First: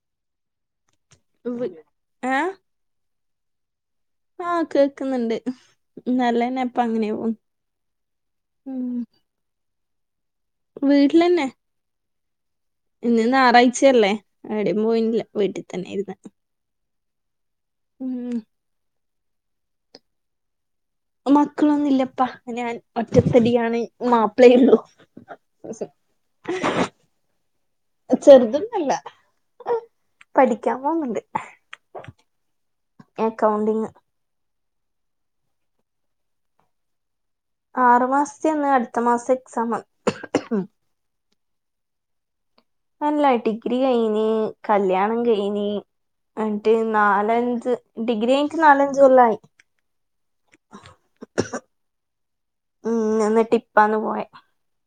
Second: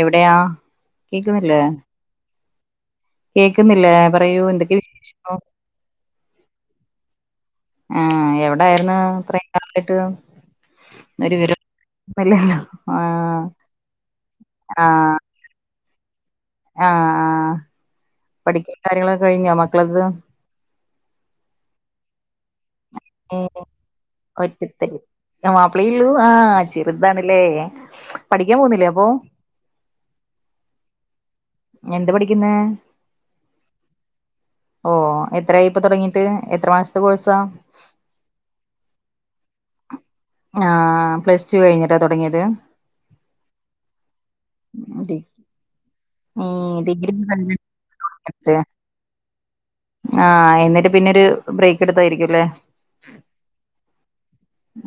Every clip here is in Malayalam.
എവിടെയാ ഏ കേക്കുന്നില്ല ആഹ കേക്കുന്നുണ്ട് നല്ലന്നെ അപ്പ അങ്ങനെ പോും ആഹ എവിടായിന്ന് ഇത്രയും കാലായിട്ട് വീട്ടിലന്നെ അല്ലല്ല ഇന്ന് ഞായറാഴ്ചയല്ലേ എവിട പോയിില്ല വീട്ടിൽ തന്നൊയിരുന്നു ആഹ ആ പഠിക്കെ കാര്യങ്ങളൊക്കെ കഴിഞ്ഞോ മക്കളത്? മക്കളൊന്നില്ലപ്പാ ഞാൻ ഒറ്റത്തടിയാണ് മാപ്പിളേയുള്ളൂ മാപ്പിളേയിള്ളൂ ആഹ ചെറുതാണല്ലേ പഠിക്കാൻ പോന്നില്ലേ ചെറുതൊന്നല്ല അപ്പോ? പഠിക്കാൻ പോന്നുണ്ട് എന്ത്‌ പഠിക്കുന്നെ ഓ എത്രായി ഇപ്പൊ തൊടങ്ങീട്ട് എത്ര മാസത്തെ കോഴ്‌ ആറു മാസത്തേന്ന് അടുത്ത മാസം എക്സാമ ആഹ പ്ലസ് ടു കഴിഞ്ഞിട്ടാ തൊടങ്ങിയത് അല്ല ഡിഗ്രി കഴിഞ്ഞ് കല്യാണം ഡി- കഴിഞ്ഞി അട്ട് ഈ ഡിഗ്രി നാലഞ്ച് ഡിഗ്രീക്ക് നാലഞ്ച് കൊല്ലായി ആഹ എന്നിട്ട് പിന്നെരു ബ്രേക്ക് എടുത്തായിരിക്കുംല്ലേ ഉം എന്നിട്ട് ഇപ്പാന്ന് പോയ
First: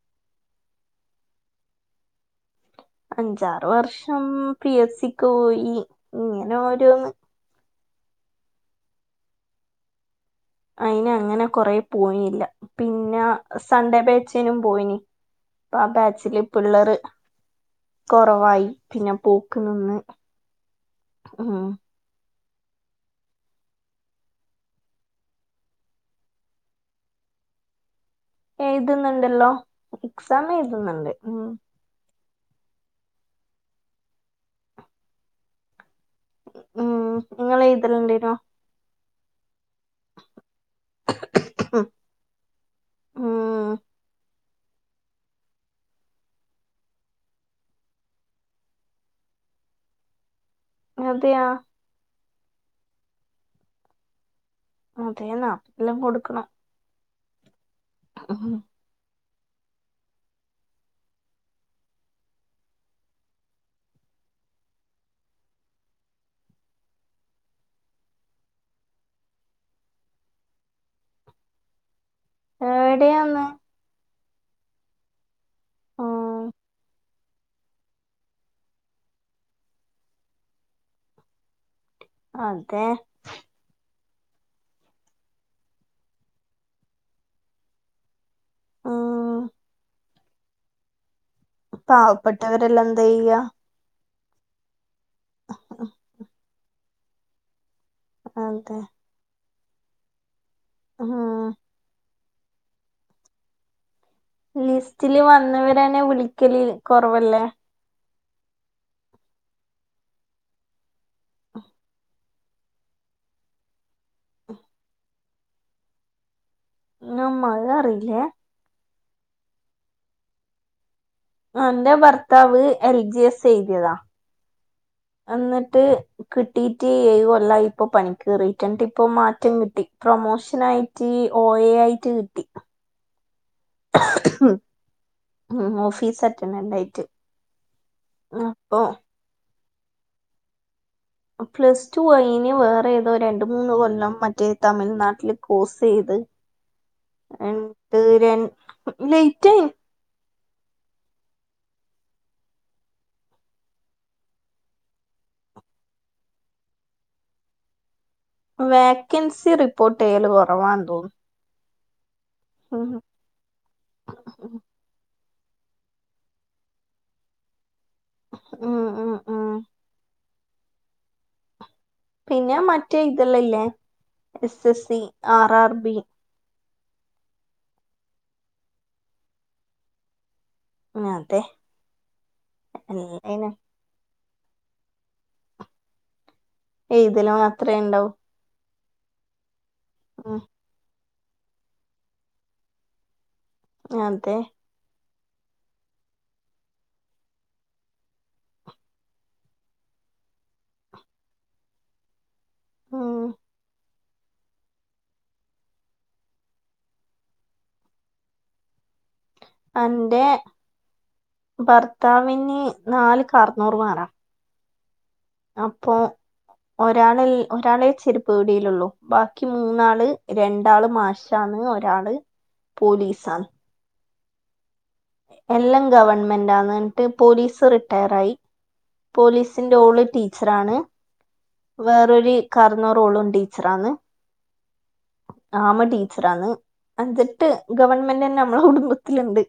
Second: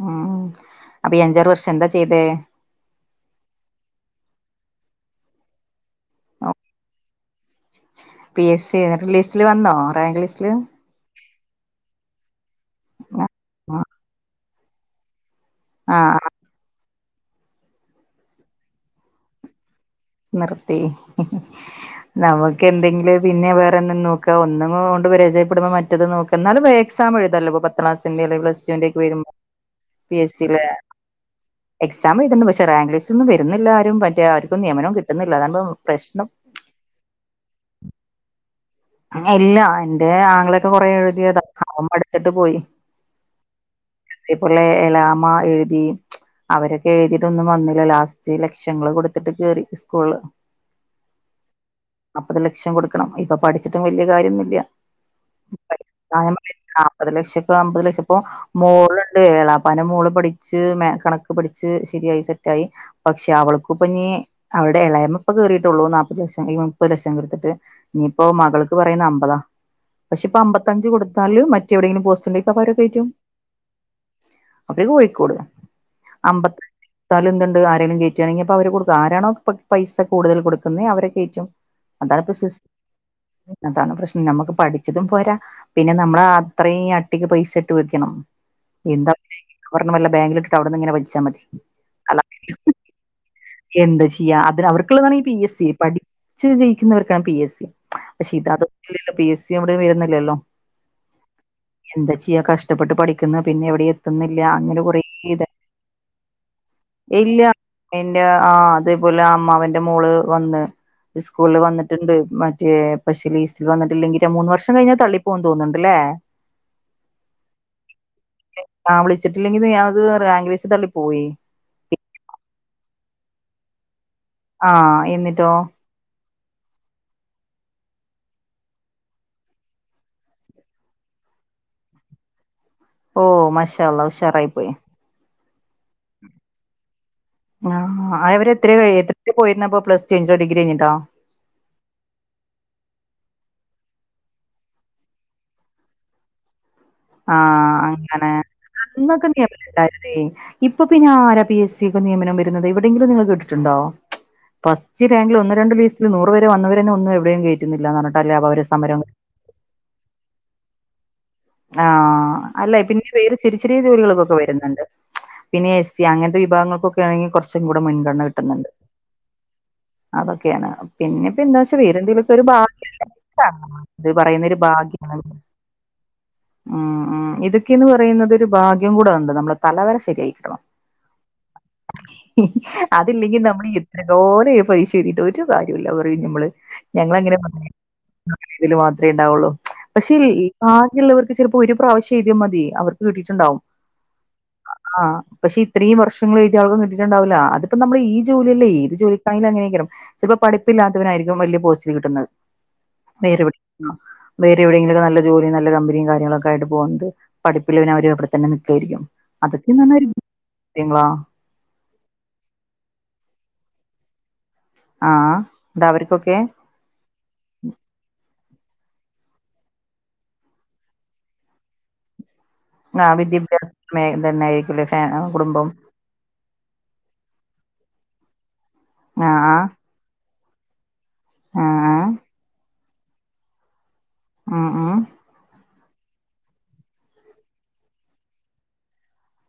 ഉം അപ്പ ഈ അഞ്ചാറ് വർഷം എന്താ ചെയ്തേ അഞ്ചാറ് വർഷം പി എസ് സിക്ക് പോയി ഇങ്ങനെ ഓരോന്ന് പി എസ് സി എന്നിട്ട് ലിസ്റ്റില് വന്നോ റാങ്ക് ലിസ് അയിന് അങ്ങന കൊറേ പോയില്ല പിന്ന സൺഡേ ബാച്ചിനും പോയിനി ആ ആഹ് ബാച്ചില് പിള്ളര് കൊറവായി പിന്നെ പോക്ക് നിന്ന് നിർത്തി ഉം നമ ക്ക് എന്തെങ്കില് പിന്നെ വേറെ എന്നും നോക്ക ഒന്നും കൊണ്ട് പരാജയപ്പെടുമ്പോ മറ്റത് നോക്ക എന്നാലും എക്സാം എഴുതാല്ലോപ്പ പത്താളാസ് റ്റന്റെലേം പ്ലസ്ടുവിന്റേംക്കെ വരുമ്പോ എഴുതുന്നുണ്ടല്ലോ പി എസ് എക്സാം സിലെ എഴുതുന്നുണ്ട് ഉം എക്സാമ് ണ്ട് പക്ഷേ റാങ്ക്ലിസ്‌റ്റൊന്നും വരുന്നില്ലാരും പറ്റേ ആര്ക്കും നിയമനോം കിട്ടുന്നില്ല അതാണിപ്പോ പ്രശ്നം ഉം നിങ്ങളെഴുതലുണ്ടേനോ? ഇല്ലാ എന്റെ ആങ്ങളേക്കെ കൊറെ എഴുതിയതാ അവമടുത്തിട്ട് പോയി ഉം ഈപുള്ളെ എലാമ്മ എഴുതി അവരൊക്കെ എഴുതീട്ടൊന്നും വന്നില്ല ലാസ്റ്റ് ലക്ഷങ്ങള് കൊടുത്തിട്ട് കേറി സ്കൂള് അതെയാ നാപ്പത് ലക്ഷം കൊടുക്കണം ഇപ്പ പഠിച്ചിട്ടും വല്യ കാര്യോന്നില്ല്യ അതേന്നാ എല്ലാം കൊടുക്കണം പ്പത് ലക്ഷപ്പ അമ്പത് ലക്ഷം ഇപ്പോ ഉം. മോള് എളാപ്പാന്റ മോള് പഠിച്ച് മാ കണക്ക് പഠിച്ച് ശരിയായി സെറ്റായി പക്ഷെ അവൾക്കുപന്യേ എഹ് അവിടെ എളയമ്മപ്പ കേറീട്ടുള്ളൂ നാപ്പത് ലക്ഷം മുപ്പത് ലക്ഷം കൊടുത്തിട്ട് ഇനീ പ്പോ മകൾക്ക് പറയുന്ന അമ്പതാ പക്ഷിപ്പം അമ്പത്തഞ്ച് കൊടുത്താല് മറ്റെവിടേങ്കിലും പോ [unintelligible] എവിടെയാന്ന് ഉം ന്താലും എന്തുണ്ട് ആരേലും കേറ്റിയാണെങ്കിപ്പം അവര് കൊടുക്കും ആരാണോ പൊ പൈസ കൂടുതൽ കൊടുക്കുന്നെ അവരെ കേറ്റും അതെ അതാണ് പ്രശ്നം നമ്മക്ക് പഠിച്ചതും പോരാ പിന്നെ നമ്മള അത്രയും അട്ടിക്ക് പൈസ ഇട്ട് വക്കണം എന്താ ഉം ഒരെണ്ണം വല്ല ബാങ്കിലിട്ടിട്ട് അവിടുന്ന് ഇങ്ങനെ വലിച്ചാ മതി അല്ല പാവപ്പെട്ടവരെല്ലാം എന്തായ്യ? എന്താ ചെയ്യാ അതിന് അവർക്കുള്ളതാണീ പി എസ് സി പഠിച്ച് ജയിക്കുന്നോർക്കാണ് പി എസ് സി പക്ഷെ ഇതാത് അതെ ഇല്ലല്ലോ പി എസ് സി അവിടെ വരുന്നില്ലല്ലോ ആഹ എന്താ ചെയ്യാ കഷ്ടപ്പെട്ട് പഠിക്കുന്ന പിന്നെ എവിടെ എത്തുന്നില്ല അങ്ങനെ കൊറേ ലിസ്റ്റില് ഇത് വന്നവരന്നെ വിളിക്കല് കൊറവല്ലേ? ന്റെ ആ അതേപോലെ അമ്മാവന്റെ മോള് വന്ന് സ്കൂളില് വന്നിട്ടുണ്ട് മറ്റേ പെഷ്യല് ഈസ്റ്റില് വന്നിട്ടില്ലെങ്കി ര മൂന്ന് വർഷം കഴിഞ്ഞാ തള്ളിപ്പോം തോന്നുണ്ടല്ലേ? ആഹ മഴ അറിയില്ലേ? ആ വിളിച്ചിട്ടില്ലെങ്കി ഇത് അത് റാങ്ക് ലിസ്റ്റ് തള്ളി പോയി എന്റെ ഭർത്താവ് എൽ ജി എസ് എഴുതിയതാ ആഹ എന്നിട്ടോ? എന്നിട്ട് കിട്ടീട്ട് ഏഴ് കൊല്ല ഇപ്പൊ പണി കറിട്ടണ്ടിട്ട ഇപ്പ മാറ്റം കിട്ടി പ്രൊമോഷൻ ആയിട്ട് ഓയയിട്ട് കിട്ടി ഓ മഷാല അ ഹുഷറായി പോയി ഉം ഓഫീസ് അറ്റന്ന ഉണ്ടായിട്ട് ആ അവര് എ പോയിരുന്നപ്പോ പ്ലസ് ടു കഴിഞ്ഞട്ടോ ഡിഗ്രി കഞ്ഞിട്ടോ പ്ലസ് ടു അനി വേറെ ഏതോ രണ്ട മൂന്ന് കൊല്ലം മറ്റേ തമിഴ്നാട്ടിൽ കോഴ്സ് ചെയ്ത് ഉ ആഹ! അങ്ങനെ അന്നൊക്കെ ലേറ്റായി നിയണ്ടായിേ ഇപ്പൊ പിന്നെ ആരാ പി എസ് സിക്കെ നിയമനം വരുന്നത് എവിടെയങ്കിലും നിങ്ങൾ കേട്ടിട്ടുണ്ടോ? ഫസ്റ്റ് റാങ്കിൽ ഒന്ന് രണ്ട് ലിസ്റ്റില് നൂറുേരെ വന്നവരന്നെ ഒന്നും എവിടെയും കയറ്റുന്നില്ല വാക്കന്സി റിപ്പോര്ട്ട് ഏല് കുറവാ തോന്ന ആഹ! അല്ല പിന്നെ വേര് ചിരി ചിറിയ ജോലികൾക്കൊക്കെ വരുന്നുണ്ട് പിന്നെ എ സിയ അങ്ങനത്തെ വിഭാഗങ്ങൾക്കൊക്കെ ആണെങ്കിൽ കുറച്ചും കൂടെ മുൻഗണന കിട്ടുന്നുണ്ട് ഉം ഉം ഉം അതൊക്കെ പിന്നെപ്പ എന്താ പക്ഷെ വേരെന്തെങ്കിലൊക്ക ഒരു പിന്നെ ഭാഗ്യ മറ്റേ ഇതെല്ലാം ഇല്ലേ ഇത് പറയുന്നൊ ഒരു എസ് എസ് സി ഭാഗ്യണ ആർ ആർ ബി ഉം ഉ ഇതൊക്കെയന്ന് പറയുന്നത് ഒരു ഭാഗ്യം കൂടെണ്ട് നമ്മള് തലവര ശരിയക്കണം അതെ അതില്ലെങ്കിൽ എല്ലനും നമ്മൾ എത്ര- ോലെ പരിശഴതിട്ട് ഒരു കാര്യമല്ല പറയും നമ്മള് ഞങ്ങങ്ങനെ എഴുതലും പറ- അത്രേ ഉണ്ടാവും ഇതിൽ മാത്രമേ ഉണ്ടാവുള്ളൂ പക്ഷെ ഉം കാലുള്ളവർക്ക് ചിലപ്പോ ഒരു പ്രാവശ്യം എഴതിയ മതി അവർക്ക് കിട്ടിയിട്ടുണ്ടാവും ആ അതെ. ആ പക്ഷെ ഇത്രയും വർഷങ്ങ എഴുതിയാൾക്കും കിട്ടുണ്ടാവില്ല അതിപ്പ നമ്മ ഈ ജോലിയല്ല ഏത് ജോലിക്കായൊലും അങ്ങനക്കണം ചിലപ്പോ പഠിപ്പില്ലാത്തവനായിരിക്കും വലിയ പോസ്റ്റില് കിട്ടുന്നത് ഉം വേറെ വേറെ എവിടെെങ്കിലൊക്കെ നല്ല ജോലി നല്ല കാര്യങ്ങളൊക്കെ ആയിട്ട് പോക പഠപ്പിൽവന അവര് ഇവിടെന്നെ നിക്കായിരിക്കും അതൊക്കെന്നന്നെ അന്റെ കാര്യങ്ങള- ഭർത്താവിന് നാല് കാർണൂർ വേറാ ആ ന്നട്ട് അപ്പൊ അവർക്കൊക്കെ ഒരാള ഒരാളെ ചെരുപ്പ് കൂടി ള്ള ബാക്കി മൂന്നാള് രണ്ടാള് മാശന്ന് ഒരാള് ആ പോലീസാണ് വിദ്യാഭ്യാസം തന്നായിരിക്ക എല്ലാം ഗവൺമെന്റ്ാന്ന്ിട്ട് പോലീസ് റിട്ടയർായി ആ ആ പോലീസിന്റെ ഓള് ടീച്ചറാണ് ആ ആ വേറൊരു- അറുന്നൂറോളും ടീച്ചറന്ന് ആഹ! ആഹ ആമ ടീച്ചറ ആന്ന് അഞ്ചെട്ട് ഗവൺമെന്റ് തന്നെ നമ്മള കുടുംബത്തിലുണ്ട്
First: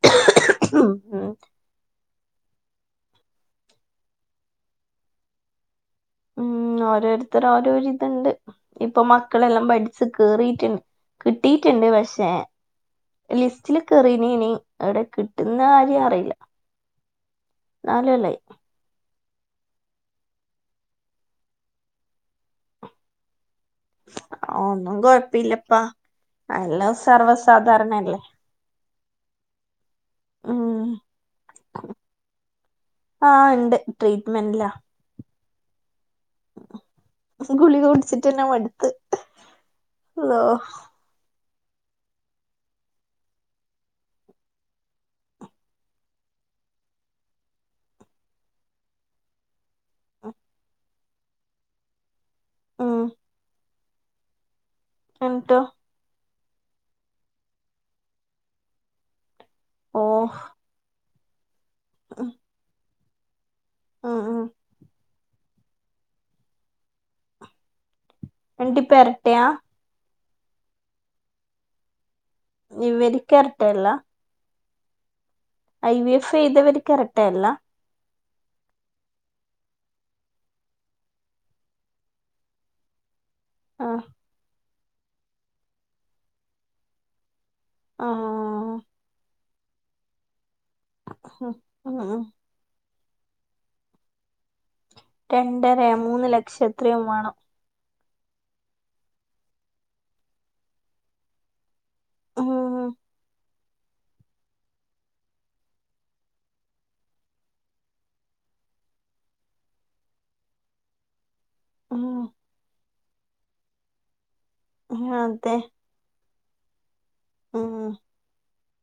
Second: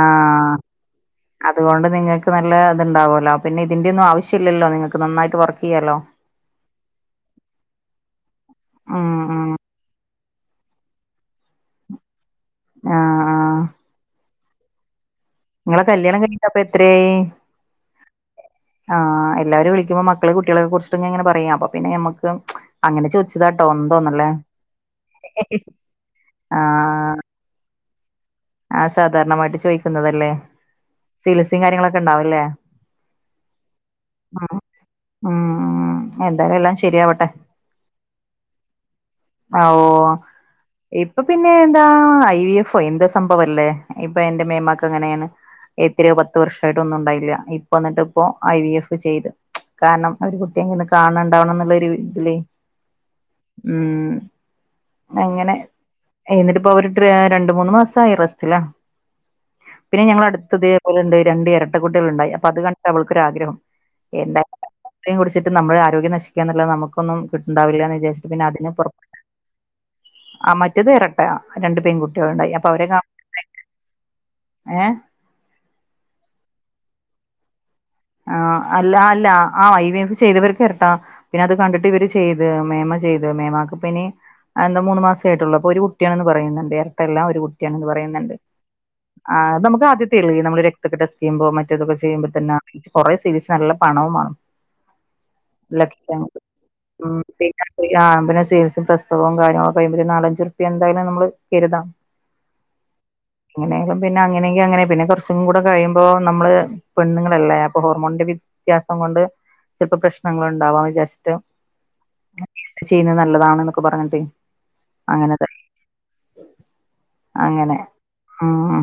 ആഹ ഉം അതുകൊണ്ട് നിങ്ങൾക്ക്- ന നല്ല ഇതുണ്ടാവകുമോ പിന്നെ ഇതി്റെ ഒന്നും ആവശ്യമില്ലല്ല നിങ്ങക്ക്ന്നായിട്ട് വർക്ക് ചെയ്യാലോ ഉം ഓരോരുത്തർ ഓരോരി ഇതുണ്ട് ഇപ്പൊ ഉം ഉം മക്കളെല്ലാം പഠിച്ചി- കിട്ടട്ടുണ്ട് പക്ഷേ ആ ആ ലിസ്റ്റ അവിടെ കിട്ട- നിങ്ങളെ കല്ല്യാണം കഴിട്ടപ്പൊ എത്രയായി? നാല് കൊല്ലായി ആഹ എല്ലാവും വിളിക്കുമ്പോൾ മക്കള് കുട്ടികളക്കെ കുറിച്ചു ഇങ്ങനെ പറയാ അപ്പ പിന്നെ നമക്ക് അങ്ങനെെച്ചതട്ട ട്ട ഒന്തോന്നല്ലേ ഒന്നും കൊഴപ്പില്ലപ്പാ എല്ലാം ആഹ! സർവ്വസാധാരണല്ലേ ആ സാധാരണമായിട്ട് ചോയിിക്കുന്നതല്ലേ ഉം സീൽസും കാര്യങ്ങളൊക്കെ ഉണ്ടാവല്ലേ ആഹ! ഉണ്ട് ട്രീറ്റ്മെന്റ്ല്ല ഉം എന്തായാലും എല്ലാം ശരിയാവട്ടെ ഗുളിക കുടിച്ചിട്ട് തന്നെ മടുത്ത് ഓ അള്ളോ ഇപ്പ പിന്നെ പിന്നെ എന്താ ഐ വി എഫോ എന്താ സംഭവല്ലേ ഇപ്പൊ എറെ മേമാക്ക് എങ്ങനെയാണ് എത്രയോ പത്ത് വർഷ ആയിട്ട ഒന്നും ഉണ്ടായില്ല ഇപ്പ വന്നിട്ട് ഇപ്പോ ഐ വി എഫ് ചെയ്ത് കാരണം അവര് കുട്ടിയെങ്ക ഒും കാണണ്ടാവണം എന്നുള്ള ഒരു ഇതില്േ ആ ഉം അങ്ങനെ, എന്നിട്ടിപ്പൊ അവര് ത്ര രണ്ടു മൂന്ന് മാസായി റസ്റ്റിലാ. ഓ പിന്നെ ഞങ്ങള അടുത്തതേപോലെണ്ട് രണ്ട് എരട്ടക്കുട്ടികളുണ്ടായി അപ്പൊ അത് കണ്ടവൾക്കൊരാഗ്രഹം. ഉം എന്താ ഉം [inaudible] കുടിച്ചിട്ട് നമ്മളെ ആരോഗ്യം നശിക്കാ എന്നല്ലാതെ നമുക്കൊന്നും കിട്ടുണ്ടാവില്ലന്ന് വിചാരിച് പിന്നെ അതിനപ്പറം ട്ടയാ ആ മറ്റേത് എരട്ടയാ രണ്ടു പെങ്കുട് ഇവരിക്കെരട്ടയല്ല? ഏ ഐ വി എഫ് ചെയ്തവര് കറക്റ്റാ എല്ലാം? ആ അല്ല അല്ല ആ ഐ വി എഫ് ചെയ്തവർക്ക് ഇരട്ടാ പിന്നെ അത് കണ്ടിട്ട് ഇവര് ചെയ്ത്, മേമ ചെയ്ത്. ആഹ് മേമാക്കിപ്പിനി എന്താ മൂന്നു മാസെ ആയിട്ടുള്ളു അപ്പൊ ഒരു കുട്ടിയാണന്ന് പറയുന്നുണ്ട് എരട്ടയല്ല ഒരുകു ട്ട്യാണെന്നു പറയുന്നണ്ട് ആഹ് ആ നമുക്ക് ആദ്യത്തെയൊള്ളൂ ഈ നമ്മളു രക് തോക്കെ ടെസ്റ്റ് ചെയ്യുമ്പോ ഉം മറ്റേതൊക്കെ ഉം ചെയ്യുമ്പോ തന്നെ കുറെ സീരീസ് നല്ല പണവുമാണ് രണ്ടരയാ മൂന്ന് ലക്ഷങ്ങള് ലക്ഷത്രയും വേണം ആ പിന്നെ സേസും പ്രസവവും കാര്യങ്ങളൊക്കെയുമമ്പത്തേക്ക് നാലഞ്ചുറുപ്പി എന്തായാലും നമ്മള് കരുതാം. ആ അങ്ങനെയും പിന്നെ അങ്ങനെങ്കി അങ്ങനെ പിന്നെ കുറച്ചും കൂടെ കഴ്യുമ്പോ നമ്മള് പെണ്ണുങ്ങള് അല്ലേ അപ്പൊ ഹോർമോണിന്റെ വ്യത്യാസം കൊണ്ട് ചിലപ്പോ പ്രശ്നങ്ങളുണ്ടാവും അഹ് വിചാരിച്ചിട്ട് ആ ചെയ്യുന്നത് നല്ലതാണെന്നൊക്കെ പറഞ്ഞട്ടെ ആ അതെ അങ്ങനെ ഉം ഉം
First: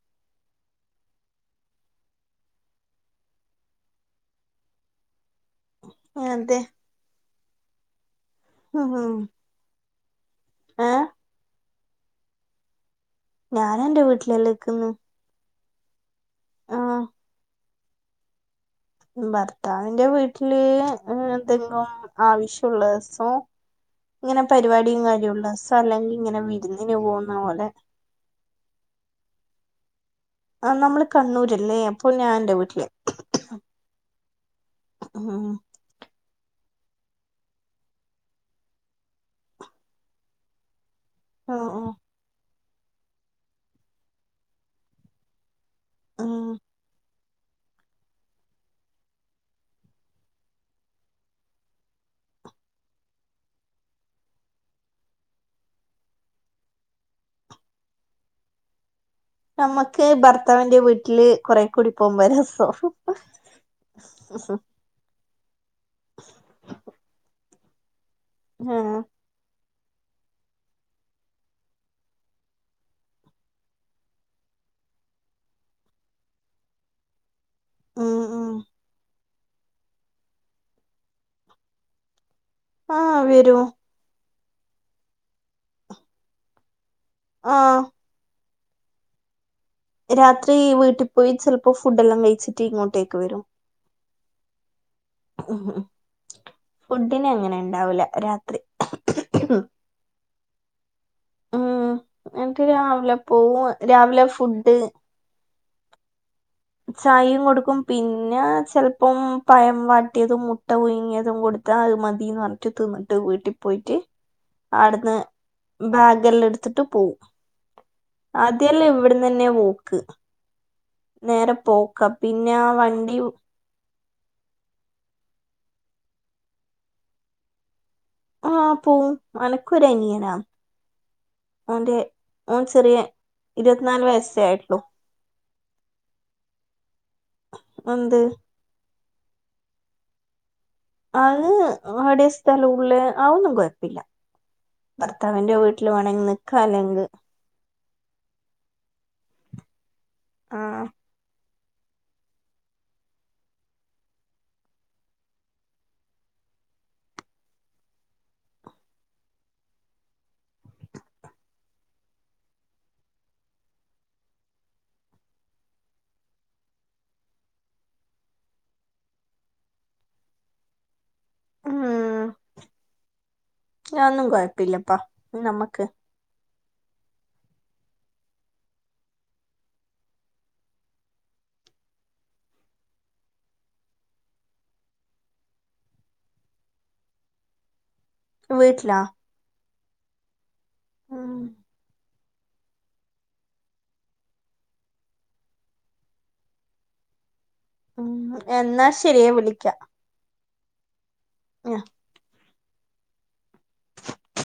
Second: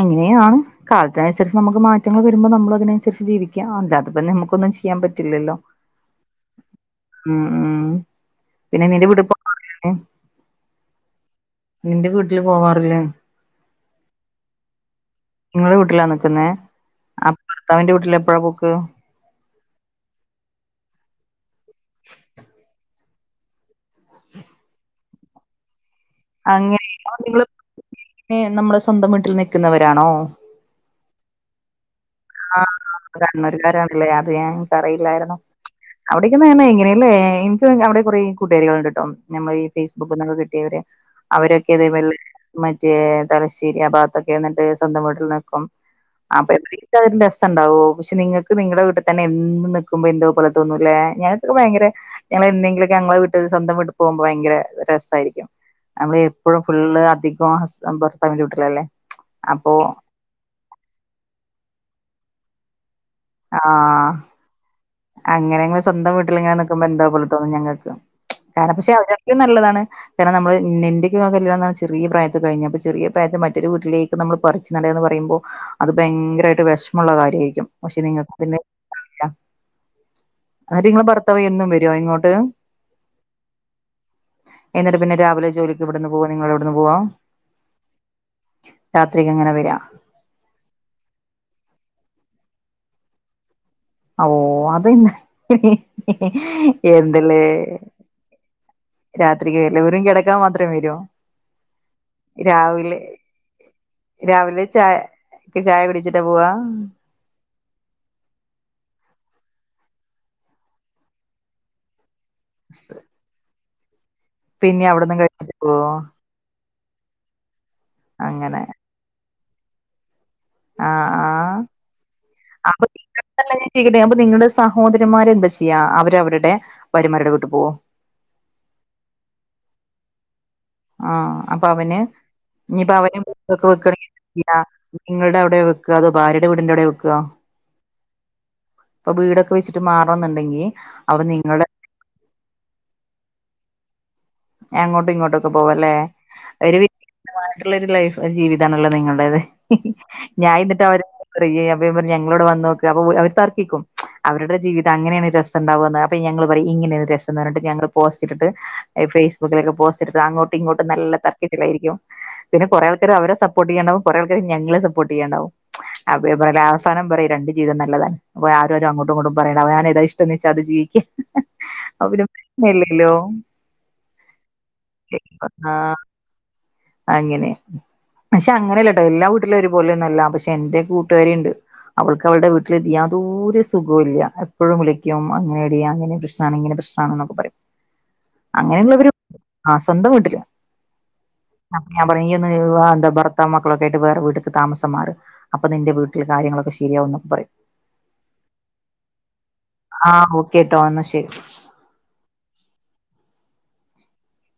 അങ്ങനെയാണ് കാലത്തിനുസരിച്ച് നമുക്ക് മാറ്റങ്ങൾ വരുമ്പോൾ നമ്മൾ അതിനനുസരിച്ച് ജീവിക്കാം അല്ലാതിപ്പ നമുക്കൊന്നും ഒന്നും ചെയ്യാൻ പറ്റി റ്റില്ലല്ലോ അതെ ഉം ഉം പിന്നെ നിന്റെ ഉം വീടുപ്പ [unintelligible] എ ഏഹ് നിന്റെ വീട്ടില് പോവാറില്ലേ? ഞാനെന്റെ വീട്ടിലല്ലേ ക്കുന്നെ നിങ്ങളുടെ വീട്ടിലാ നിക്കുന്നേ അപ്പ ഭർത്താവിന്റെ വീട്ടിലെപ്പഴാ പൊക്ക്? ഭർത്താവിന്റെ വീട്ടില് എന്തെങ്കിലും ആവശ്യുള്ളദീസം. ഓ ഇങ്ങനെ പരിപാടിയും കാര്യള്ളസ്സലെങ്കി അങ്ങനെ അപ്പ നിങ്ങള് [unintelligible] നമ്മളെ സ്വന്തം വീട്ടിൽ നിക്കുന്നവരാണോ അ നമ്മള് കണ്ണൂരല്ലേ. അപ്പൊ ഞാൻ എന്റെ ആ വീട്ടില് കണ്ണൂർകാരണല്ലേ അത് ഞാൻ എനക്ക് അറിയില്ലായിരുന്നു ഉം അവിടെ പിന്നെ എന്നാ ഇങ്ങനെയല്ലേ എനിക്ക് അവിടെ കുറെ കുട്ടുകാരികള്ണ്ട്ട്ടോ നമ്മൾ ഈ ഫേസ്ബുക്ക് നിന്നൊക്കെ കിട്ടിയവര് ഉം അവരൊക്കെതേപോലെ മറ്റേ തലശ്ശേരി ആ ഭാഗത്തൊക്കെ എന്നിട്ട് സ്വന്തം വീട്ടിൽ നിൽക്കും. അ ഉം [unintelligible] രസണ്ടാവ്വോ പക്ഷെ നിങ്ങക്ക് നിങ്ങടെ വീട്ടിൽ തന്നെ എന്നും നിൽക്കുമ്പോ എന്തോ പോലെ തോന്നൂല്ലേ ഞങ്ങക്ക ഭയങ്കര ഞങ്ങളെന്നെങ്കിലുമൊക്കെ ഞങ്ങളെ വീട്ടിൽ, സ്വന്തം വീട്ടി പോകുമ്പോ ഭയങ്കര രസായിരിക്കും. നമ്മള് എപ്പഴും ഫുള്ള് അധികം ഹസ് ഭർത്താവിന്റെ വീട്ടിലല്ലേ. അപ്പോ നമ്മക്ക് ഭർത്താവിന്റെ വീട്ടില് കുറെ കൂടി പോകുമ്പാ രസം. ആ അങ്ങനെങ്ങളെ സ്വന്തം വീട്ടിലിങ്ങനെ നിക്കുമ്പോ എന്തോ പോലെ തോന്നും ഞങ്ങൾക്ക്. കാര പക്ഷെ ആഹ് അവരക്കയും നല്ലതാണ് കാരണം നമ്മള് എന്റൊക്കെ കല്യാണം ചെറിയ പ്രായത്ത് കഴിഞ്ഞു അപ്പ ചെറിയ പ്രായത്തി മറ്റൊരു വീട്ടിലേക്ക് നമ്മള് പറിച്ച് നടു വാന്ന് പറയുമ്പോ അത് ഭയങ്കരായിട്ട് വെഷമൊള്ള കാര്യായിരിക്കും. പക്ഷെ ഉം നിങ്ങക്ക് ഉം പിന്നെ [unintelligible] നിങ്ങളെ ഭർത്താവെന്നും വര്വോ ഇങ്ങോട്ട്? ആ വരും. എന്നിട്ട് പിന്നെ രാവിലെ ജോലിക്ക് ഇവിടുന്ന് പോവോ നിങ്ങടവിടുന്ന് പോവോ? അ രാത്രിക്ക് എങ്ങന വരാ രാത്രി വീട്ടി പോയി ചെലപ്പം ഫുഡ് എല്ലാം കഴിച്ചിട്ട് ഇങ്ങോട്ടേക്ക് വരും ഓ അത് എന്ത് [unintelligible] ഫുഡിന് എന്തലേ അങ്ങനെ ഇണ്ടാവൂല രാത്രി രാത്രിക്ക് എല്ലാവരും കിടക്കാൻ മാത്രേ വരുവോ ഉം എന്നിട്ട് രാവിലെ പോവും രാവിലെ ഫുഡ് ചായ ചായ കുടിച്ചിട്ട പോവോ ചായയും കൊടുക്കും പിന്നെ ചെലപ്പം പയം വാട്ടിയതും മുട്ട പുഴുങ്ങിയതും കൊടുത്താ അത് മതീന്ന് പറഞ്ഞിട്ട് തിന്നിട്ട് വീട്ടി പോയിട്ട് പിന്നെ ആട്ന്ന് അവിടന്ന് കഴിച്ചിട്ട് പോവോ ബാഗ എല്ലാം എടുത്തിട്ട് പോവും അങ്ങനെ ആദ്യല്ലാ ഇവിട്ന്നന്നെയ പോക്ക് ആ ആ നേരെ പോക്കാ പിന്നെ ആ അപ്പ വണ്ടി [unintelligible] ചോയ്ക്കട്ടേ [unintelligible] നിങ്ങള് സഹോദരന്മാരെ എന്താ ചെയ്യാ അവരവരുടെ ഭാര്യമാരുടെ വീട്ടി പോവോ ആ പോവും അനക്കും ഒരനിയനാ ആ അപ്പം അവന് ഇനിയിപ്പം ചെറിയ അവനും വീടൊക്കെ ഇരുപത്തിനാല് വെക്കാണെങ്കിൽ എന്താ വയസ്സേ ചെയ്യാ ആയിട്ടുള്ളൂ നിങ്ങൾടെ വെക്കാ അതോ ഭാര്യയുടെ വീടിന്റവിടയാ വെക്കുവാ അന്ത് ഇപ്പം വീടൊക്കെ വെച്ചിട്ട് മാറണോന്നൊണ്ടെങ്കി അത് അവിടെയാ സ്ഥലം ഉള്ളേ അതൊന്നും കൊഴപ്പില്ല അങ്ങോട്ടും ഇങ്ങോട്ടൊക്കെ ഭർത്താവിൻ്റെ വീട്ട്ല് വേണോങ്കി നിക്കാലങ്ക് ഇള്ളൊരു ലൈഫ് ജീവിതാണല്ലോ നിങ്ങൾടേത് ഞാൻ ആ ഇന്നട്ട് അവര് [unintelligible] അമ്മയും പറഞ്ഞ് ഞങ്ങളവിടെ വന്നോക്ക് അപ്പൊ അവര് തർക്കിക്കും അവരുടെ ജീവിതം അങ്ങനെയാണ് രസംണ്ടാവാന്ന് [unintelligible] അപ്പൊ ഞങ്ങള് പറിം. ഇങ്ങനെയാ രസംന്ന് പറഞ്ഞിട്ട് ഞങ്ങള് പോസ്റ്റ് ഇട്ടിട്ട് ഈ ഫേസ്ബുക്കിലൊക്കെ പോസ്റ്റ് എടുത്ത് അങ്ങോട്ടും ഇങ്ങോട്ടും നല്ല തർക്കത്തിലായിരിക്കും പിന്നെ കൊറേ ആൾക്കാര് അവരെ സപ്പോർട്ടെയ്യണം കൊറേ ആൾക്കാര് ഞങ്ങളെ സപ്പോർട്ടെയ്യാൻ ഇണ്ടാവും അപ്പ ഞാ പറിം അവസാനം പറയും രണ്ട് ജീവിതം നല്ലതാണ് അപ്പൊ ആരും ആരു അങ്ങോട്ടും ഇങ്ങോട്ടും പറയണ്ട അവനാന് ഏത ഇഷ്ടംന്ന് വെച്ചാ അത് ജീവിക്ക് അവലും ഉം ല്ലെല്ലെല്ലോ അതൊന്നും കൊഴപ്പില്ലപ്പാ നമ്മക്ക് ഉം പക്ഷെ അങ്ങനെയല്ലട്ടോ എല്ലാ വീട്ടിലും ഒരുപോലൊന്നല്ല പക്ഷെ എന്റെ കൂട്ടുകാരി ഇണ്ട് അവൾക്ക് അവൾടെ വീട്ടില് ഇതി യാതോരു സുഖൊല്ല്യ എപ്പഴും വിളി [unintelligible] ക്കും അങ്ങനെടി അങ്ങനെ പ്രശ്നാണ് ഇങ്ങനെ പ്രശ്നാണ് ഇന്നൊക്കെ പറിം അങ്ങനെ വീട്ടിലാ ഇള്ളവരു ആഹ് സ്വന്തം വീട്ടില ഉം പൊണങ്ങീ അന്ന് [unintelligible] എന്താ ഭർത്താവും മക്കളൊക്കെ ആയിട്ട് വേറെ വീട്ടിക്ക് താമസം മാറഹ് അപ്പം നിന്റെ വീട്ടില് കാര്യങ്ങളൊക്കെ ശരിയാവ ന്നൊക്കെ പറിം ഉം എന്നാ ശെര്യേ [unintelligible] വിളിക്ക കെട്ടോ എന്നാ ശെരി ആഹ്